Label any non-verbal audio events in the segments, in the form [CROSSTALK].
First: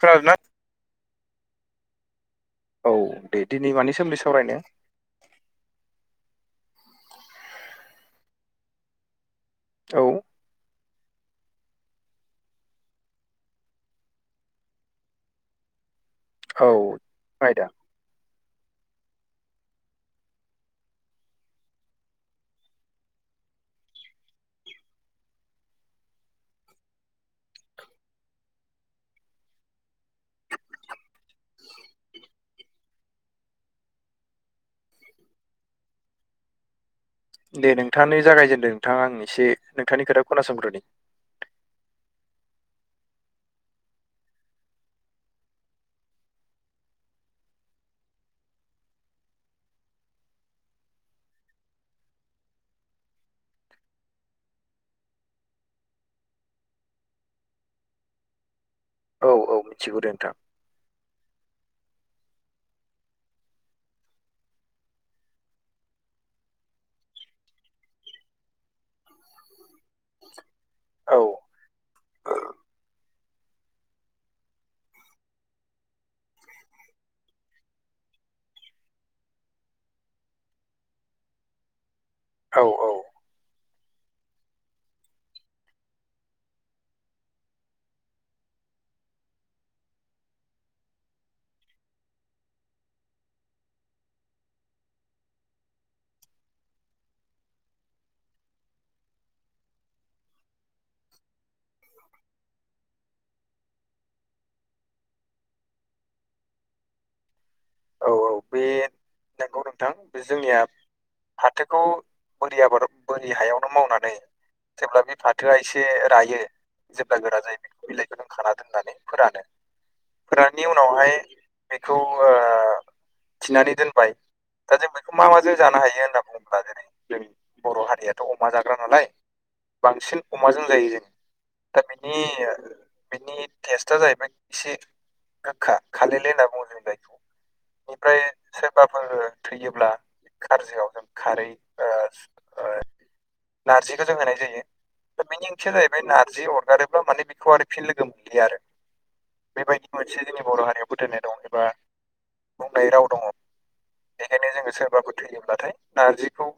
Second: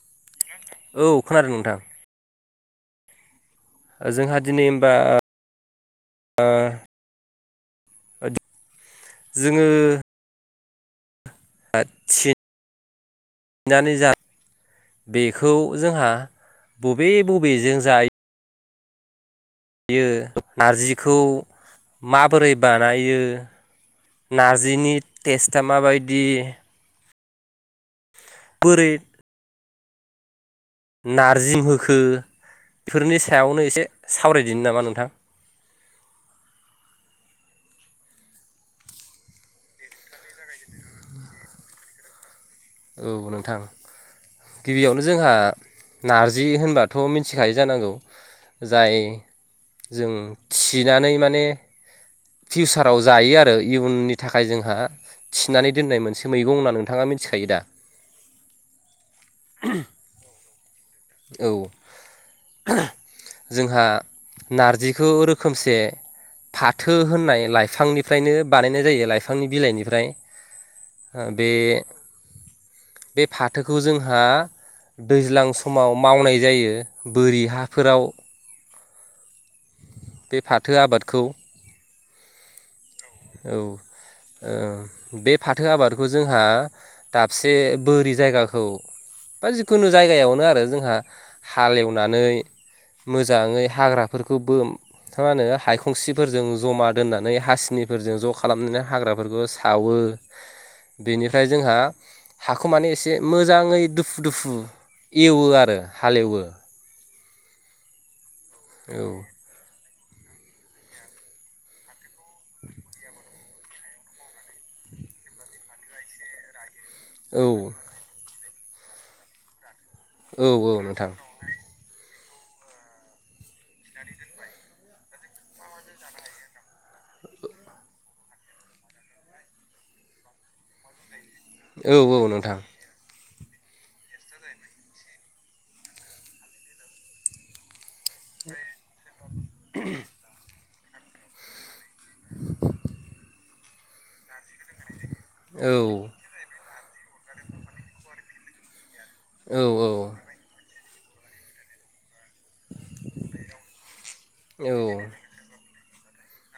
खोनादोंना औ खोनादों नोंथां औ बेेदिनि मानि सोमोन्दै जोंहा सावरायनो दिनै होनबा ओ जोङो औ आसि बेखौ जोंहा औ बबे आयदा बबेजों जायो यो नारजिखौ माबोरै बानायो नारजिनि टेस्टआ माबायदि बरै नारजिम होखो बेफोरनि सायावनो एसे सावरायदिनो नामा नोंथां दे नोंथाङानो जागायजेनदो नोंथाङा आं एसे नोंथांनि खोथा खोनासंग्रो द औ नोंथां गिबियावनो जोंहा नारजि होनबाथ' मिथिखायो जानांगौ जाय जों थिनानै माने फिउसाराव जायो आरो इयुननि थाखाय जोंहा थिनानै दोननाय मोनसे मैगं होनना नोंथाङा मिथिखायो दा औ औ मिथिगौ दे नोंथां औ जोंहा नारजिखौ रोखोमसे फाथो होननाय लाइफांनिफ्रायनो बानायनाय जायो लाइफांनि बिलाइनिफ्राय औ ओ बे बे फाथोखौ जोंहा दैज्लां समाव मावनाय जायो बोरि हाफोराव बे फाथो आबादखौ औ औ औ बे फाथो आबादखौ जोंहा दाबसे बोरि जायगाखौ बा जिखुनु जायगायावनो आरो जोंहा हालेवनानै मोजाङै हाग्राफोरखौबो थारमा होने हायखंसिफोरजों जमा दोननानै हासिनि फोरजों ज' खालामनानै हाग्राफोरखौ सावो बेनिफ्राय जोंहा हाखौ माने एसे मोजाङै दुफु दुफु एवो आरो हालेवो औ औ बे औ नंगौ नोंथां बे जोंनिया फाथोखौ बोरि आबाद बोरि हायावनो मावनानै जेब्ला बे फाथोआ एसे रायो जेब्ला गोरा औ जायो बेखौ बिलाइखौ लों खाना दोननानै फोरानो औ औ फोराननि नोंथां उनावहाय बेखौ ओ थिनानै दोनबाय दा जों बेखौ मा माजों जानो हायो होनना बुङोब्ला जेरै जों बर' हारियाथ' अमा जाग्रा नालाय बांसिन अमाजों जायो जोङो दा औ औ बिनि नोंथां बिनि टेस्टआ जाहैबाय एसे गोखा खालेले होनना बुङो जों जायखौ बेनिफ्राय सोरबाफोर थैयोब्ला खारजआव जों खारै ओ ओ नारजिखौ जों होनाय जायो औ मिनिंथिया जाहैबाय नार जि अरगारोब्ला माने बेखौ आरो फिन लोगो मोनलिया आरो औ औ बेबायदि मोनसे जोंनि बर' हारियाव फोथायनाय दं एबा बुंनाय राव दङ बेखायनो औ जोङो सोरबाफोर थैयोब्लाथाय नारजिखौ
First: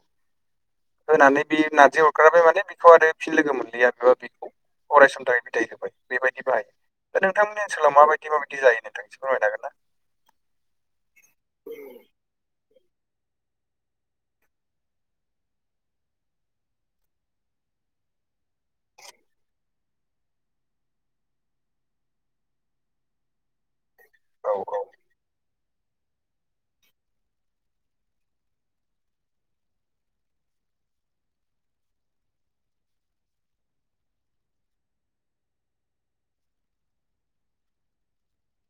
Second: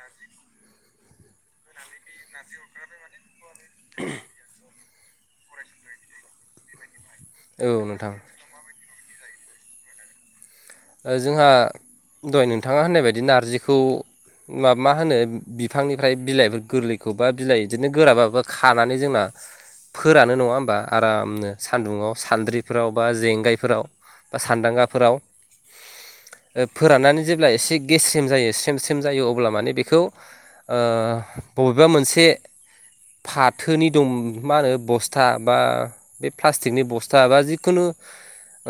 होनानै बे नारजि अरग्राबाय माने बेखौ आरो फिन लोगो मोनलिैया बेबा बेखौ अरायसमनि बिदाय होबाय बेबायदि बाहायो दा नोंथांनि औ ओनसोलाव नोंथां माबायदि माबायदि जायो नोंथांनिसो फोरमायनो हागोन ना जोंहा दहय नोंथाङा होननाय बायदि नारजिखौ मा मा होनो बिफांनिफ्राय बिलाइफोर गोरलैखौबा बिलाइ बिदिनो गोराबाबो खानानै जोंना फोरानो नङा होमबा आरामनो सान्दुङआव सान्द्रिफोराव बा जेंगायफोराव बा औ सानदांगाफोराव फोराननानै जेब्ला एसे गेस्रेम जायो स्रेम स्रेम जायो अब्ला माने बेखौ ओ बबेबा मोनसे फाथोनि दं मा होनो बस्था बा बे प्लासटिकनि बस्था बा जिखुनु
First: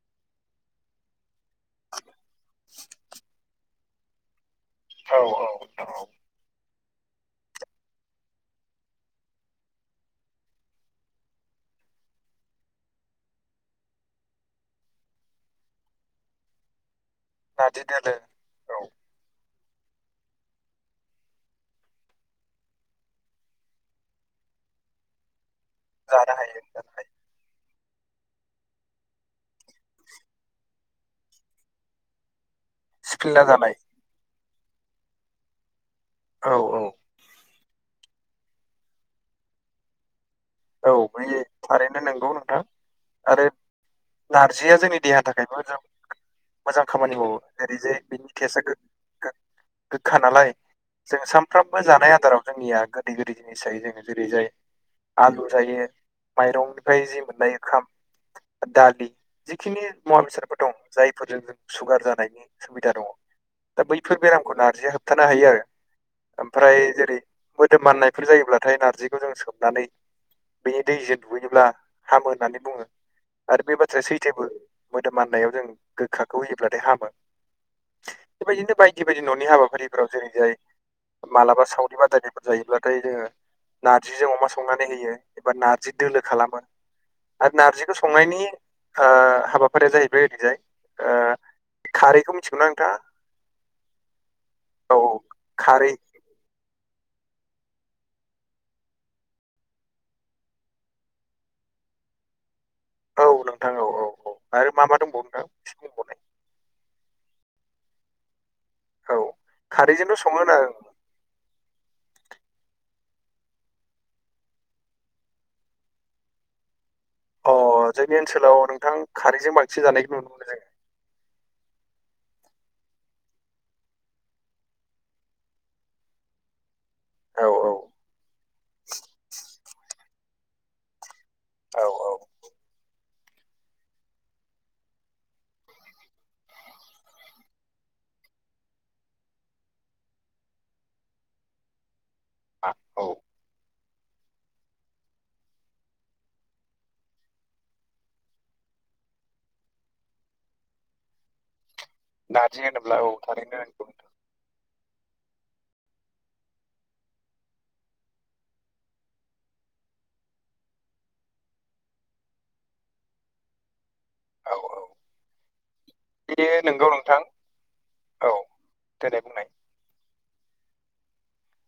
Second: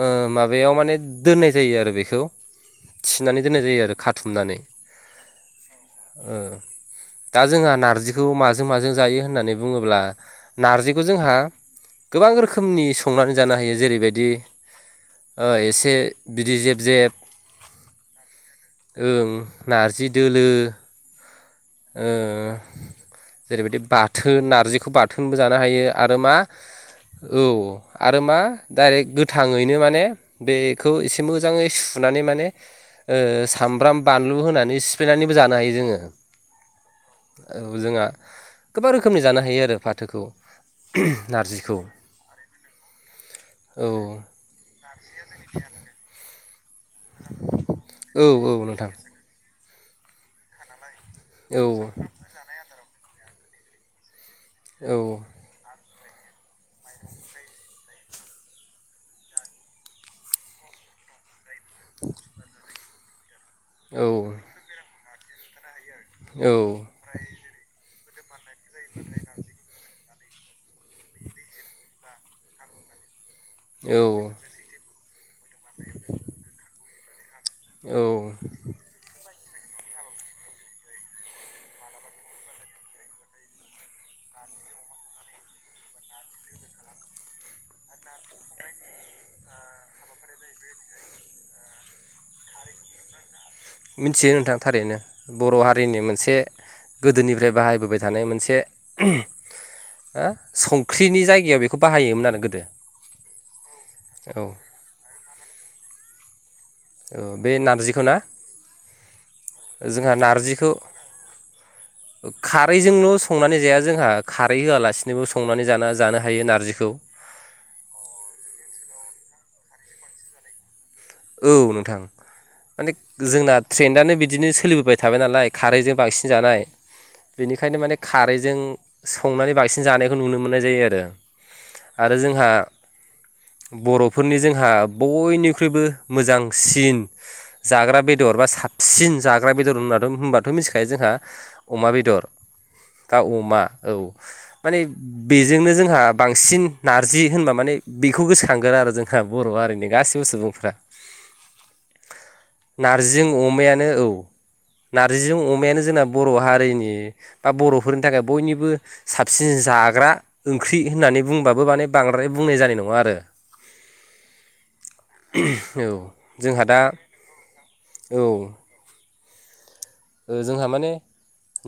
ओ माबायाव माने दोननाय जायो आरो बेखौ थिनानै दोननाय जायो आरो खाथुमनानै औ औ ओ दा जोंहा नार्जिखौ माजों माजों जायो होननानै बुङोब्ला नार्जिखौ जोंहा गोबां रोखोमनि संनानै जानो हायो जेरैबायदि ओ एसे बिदै जेब जेब नारजि दोलो औ ओं नारजि दोलो ओ जेरैबायदि बाथोन नारजिखौ बाथोनबो जानो हायो आरो मा जानो हायो जानो हायो औ आरो मा डाइरेक्ट गोथाङैनो माने बेखौ एसे मोजाङै सुनानै माने ओ सिफ्लेना जानाय सामब्राम बानलु होनानै सिफ्लेनानैबो जानो हायो जोङो औ औ औ जोंहा गोबां रोखोमनि जानो हायो आरो फाथोखौ औ बै नारजिखौ थारैनो नंगौ नोंथां आरो औ नारजिया जोंनि देहानि थाखाय बेबो जों मोजां खामानि मावो जेरै जे औ बिनि औ थेस्तआ गो नोंथां गोखा नालाय जों औ सानफ्रामबो जानाय आदाराव जोंनिया गोदै गोदै जिनिस जायो जोङो जेरै जाय औ जायो माइरंनिफ्राय जि मोननाय ओंखाम दालि जिखिनि मुवा बेसादफोर दं जायफोरजों जों सुगार जानायनि सुबिदा दङ दा बैफोर बेरामखौ नारजिया होबथानो हायो आरो औ ओमफ्राय जेरै मोदोम माननायफोर जायोब्लाथाय नारजिखौ जों सोमनानै बेनि दैजों दुगैनोब्ला हामो होननानै बुङो आरो बे बाथ्राया सैथायोबो औ मोदोम माननायाव जों गोखाखौ होयोब्लाथाय हामो औ बेबायदिनो बायदि बेबायदि न'नि हाबाफारिफोराव जेरै जाय मालाबा सावरि बादायनायफोर जायोब्लाथाय जोङो नारजिजों अमा संनानै होयो एबा नारजि दोलो खालामो आरो नार्जिखौ संनायनि ओ हाबाफारिया जाहैबाय ओरैजाय ओ खारैखौ मिथिगौना नोंथाङा मिथियो नोंथां थारैनो औ बर' खारै हारिनि मोनसे गोदोनिफ्राय बाहायबोबाय थानाय मोनसे हो संख्रिनि जायगायाव बेखौ बाहायोमोन आरो गोदो औ नोंथां औ औ औ आरो मा मा दंबावो नोंथां एसे बुंबावनाय बे नारजिखौना औ जोंहा खारैजोंथ' सङो ना नारजिखौ [INAUDIBLE] खारैजोंल संनानै जाया जोंहा खारै होआलासिनोबो संनानै जाना जानो हायो नारजिखौ अ जोंनि ओनसोलाव नोंथां खारैजों बांसिन जानायखौ नुनो मोनो जोङो औ नोंथां माने जोंना ट्रेन्डानो बिदिनो सोलिबोबाय थाबाय नालाय खारैजों बांसिन जानाय औ बेनिखायनो माने खारैजों संनानै बांसिन जानायखौ नुनो मोननाय जायो आरो औ औ आरो जोंहा बर'फोरनि जोंहा बयनिख्रुइबो मोजांसिन जाग्रा बेदर बा साबसिन जाग्रा बेदर होननानै होनबाथ' मिथिखायो जोंहा अमा बेदर आ औ दा अमा औ माने बेजोंनो जोंहा बांसिन नारजि होनबा माने बेखौ गोसोखांगोन आरो जोंहा बर' हारिनि गाससिबो सुबुंफ्रा नारजि होनोब्ला औ नारजिं थारैनो नंगौ अमायानो नोंथां। औ नारजिजों अमायानो जोंना बर' हारिनि बा बर'फोरनि थाखाय बयनिबो साबसिन जाग्रा ओंख्रि होननानै बुंबाबो माने बांद्राय बुंनाय जानाय नङा आरो [INAUDIBLE] औ औ औ बेयो जोंहा दा नंगौ औ दे दे बुंनाय ओ जोंहा माने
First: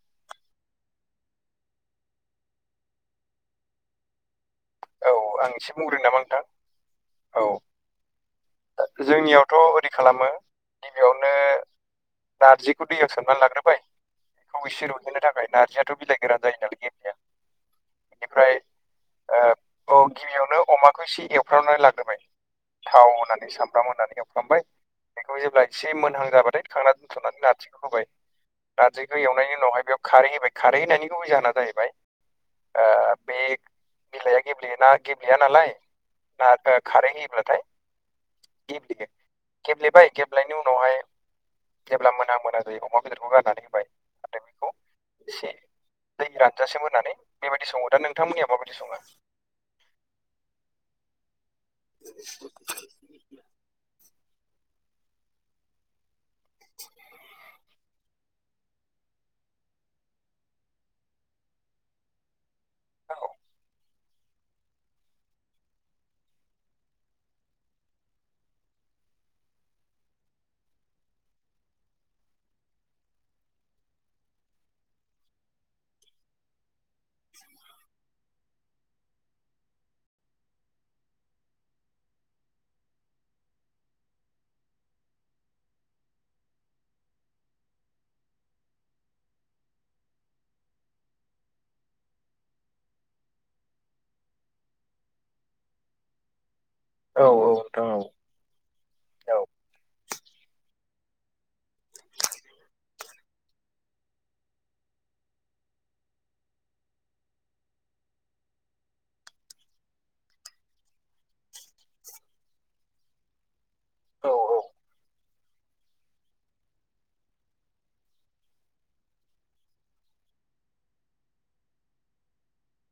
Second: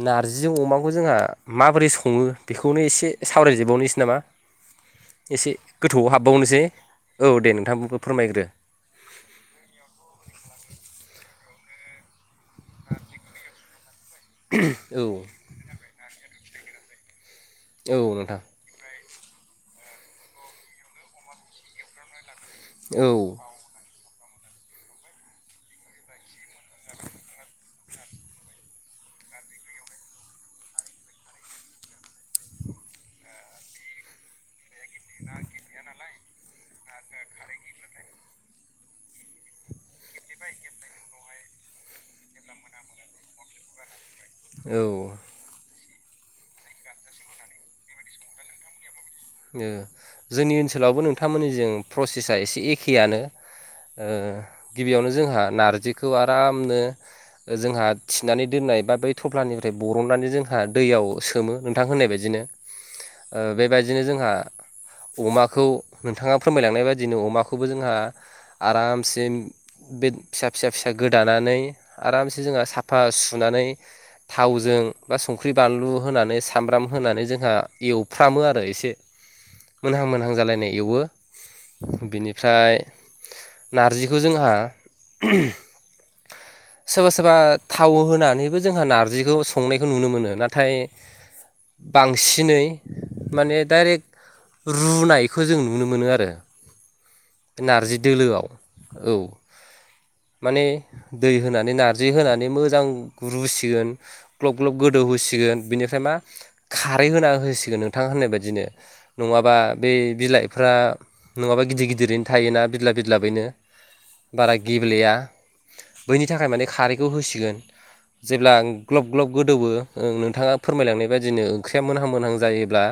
नार्जिजों अमाखौ जोंहा माबोरै सङो बेखौनो एसे सावरायजोबबावनोसै नामा औ आं एसे बुंग्रोनो गोथौआव नामा नोंथां हाबबावनोसै औ दे नोंथांबो फोरमायग्रो जोंनियावथ' ओरै खालामो गिबियावनो नारजिखौ दैयाव सोमनानै लाग्रोबाय बेखौ एसे औ रुयहोननो थाखाय नारजियाथ' बिलाइ गोरान जायो नालाय गेब्लेया औ नोंथां बेनिफ्राय ओ औ गिबियावनो अमाखौ एसे एवफ्रावनानै लाग्रोबाय औ थाव होननानै सामब्राम होनानै एवफ्रामबाय बेखौ जेब्ला एसे मोनहां जाबाथाय थांना दोनथ'नानै नारजिखौ होबाय नारजिखौ एवनायनि उनावहाय बेयाव खारै होबाय खारै हैायनि गुबै जाहोना जाहैबाय ओ बे बिलाइआ गेब्लेयोना गेब्लेया नालाय ना ओ खारै होयोब्लाथाय गेब्लेयो गेब्लेबाय गेबलायनि उनावहाय जेब्ला मोना मोना जायो अमा बेदरखौ गारनानै होबाय आरो बेखौ औ एसे दै रानजासिम होनानै बेबायदि सङो दा नोंथांमोननिया माबायदि सङो ओ जोंनि ओनसोलावबो नोंथांमोननि जों प्रसेसा एसे एखेयानो गिबियावनो जोंहा नारजिखौ आरामनो जोंहा थिनानै दोननाय बा बै थफ्लानिफ्राय बरननानै जोंहा दैयाव सोमो नोंथां होननाय बायदिनो ओ बेबायदिनो जोंहा अमाखौ नोंथाङा फोरमायलांनाय बायदिनो अमाखौबो जोंहा आरामसे बे फिसा फिसा फिसा गोदानानै आरामसे जोंहा साफा सुनानै थावजों बा संख्रि बानलु होनानै सामब्राम होनानै जोंहा एवफ्रामो आरो ए से मोनहां मोनहां जालायनाय एवो बेनिफ्राय नारजिखौ जोंहा सोरबा सोरबा थाव होनानैबो जोंहा नारजिखौ संनायखौ नुनो मोनो नाथाय बांसिनै माने डाइरेक्ट रुनायखौ जों नुनो मोनो आरो औ नोंथां नारजि दोलोआव औ माने दै होनानै नारजि होनानै मोजां रुसिगोन ग्लब ग्लब गोदौ होसिगोन बिनिफ्राय मा खारै होना होसिगोन नोंथाङा होननाय बाय दिनो नङाबा बे बिलाइफ्रा नङाबा गिदिर गिदिरैनो थायोना बिदलाब बिदलाबयैनो औ बारा गेब्लेया बैनि थाखाय माने खारैखौ होसिगोन जेब्ला ग्लब ग्लब गोदौवो नोंथाङा फोरमायलांनाय बायदिनो ओंख्रिया मोनहां मोनहां जायोब्ला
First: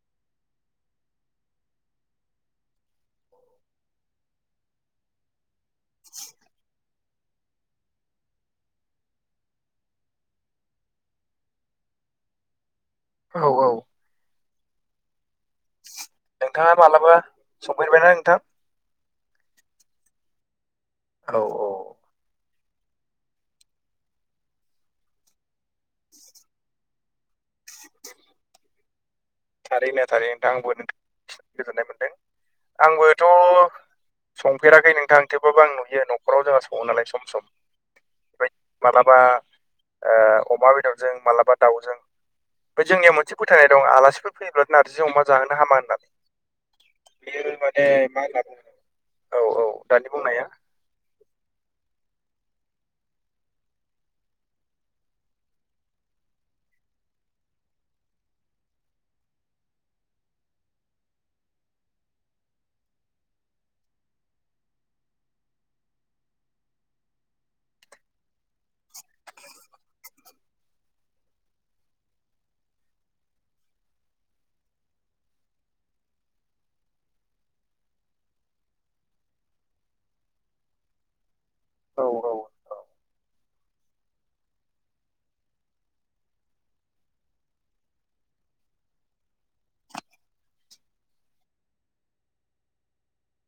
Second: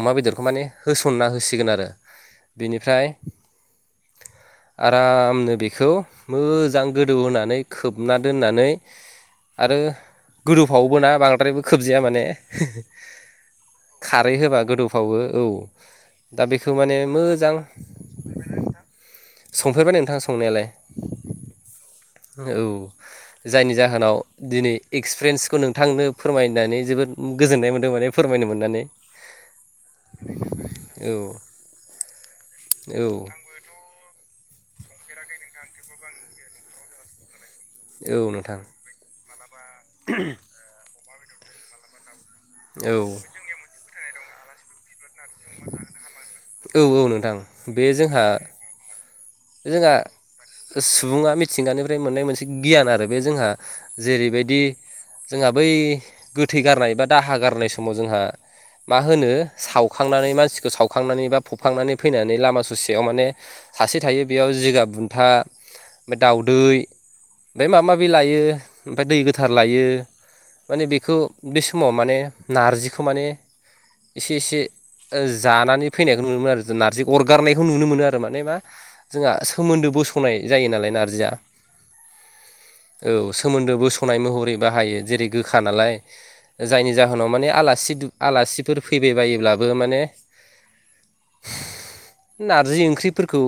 अमा बेदरखौ माने होसनना होसिगोन आरो बिनिफ्राय आरामनो बेखौ मोजां गो दौ होनानै खोबना दोननानै आरो गोदौफावोबोना बांद्रायबो खोबजाया माने औ औ खारै होबा गोदौफ्रावो औ दा बेखौ माने मोजां जायना नोंथां संफेरबाय नोंथां संनायालाय औ औ औ। जायनि जाहोनाव दिनै एक्सपिरियेन्सखौ नोंथांनो फोरमायनानै जोबोद। गोजोननाय मोनदों माने फोरमायनो मोननानै थारैनो थारैनो नोंथां आंबो औ गोजोननाय मोनदों औ आंबोथ' संफेराखै नोंथांं थेवबाबो आं नुयो न'खराव जोंहा सङो नालाय सम सम औ बेबाय नोंथां मालाबा अमा ओ बेदरजों मालाबा दाउजों बे औ जोंनियाव मोनसे। फोथायनाय दं आलासिफोर फैयोब्ला नारजि अमा जाहोनो हामा होननानै। औ औ नोंथां बिदिनो बे माने मा जोंहा होनना बुङो। औ औ जोंहा दानि बुंनाया सुबुङा मिथिंगानिफ्राय मोननाय मोनसे गियान आरो बे जोंहा जेरैबायदि जोंहा बै गोथै गारनाय बा दाहा गारनाय समाव जोंहा मा होनो सावखांनानै मानसिखौ सावखांनानै बा फुखांनानै फैनानै लामा ससेयाव माने। सासे थायो बेयाव जिगा बुन्था ओमफ्राय दाउदै ओमफ्राय माबा माबि लायो ओमफ्राय दै गोथार लायो। माने बेखौ बे समाव माने नारजिखौ माने एसे एसे जानानै फैनायखौ नुनो मोनो आरो नारजि अरगारनायखौ नुनो मोनो आरो माने मा। जोंहा सोमोन्दो बोस'नाय जायो नालाय नारजिया औ औ औ। सोमोनदो बोस'नाय महरै बाहायो जेरै गोखा नालाय जायनि जाहोनाव माने आलासि आलासिफोर फैबायबायोब्लाबो माने। नारजि ओंख्रिफोरखौ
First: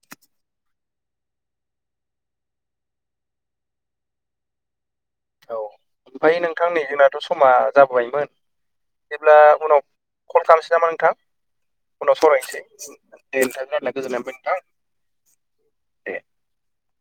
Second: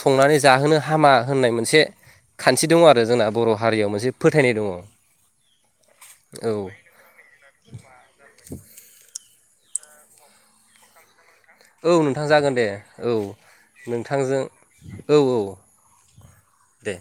संनानै जाहोनो हामा होननाय मोनसे खानथि दङ आरो जोंना बर' हारियाव मोनसे फोथायनाय दङ औ ओमफ्राय नोंथां नै जोंना दाथ' समा जाबोबायमोन जेब्ला उनाव कल खालामनोसै नामा नोंथां। औ उनाव नोंथां जागोन सावरायनोसै दे औ दे नोंथा जाय गोजोननाय मोनो नोंथांजों नोंथां औ औ दे दे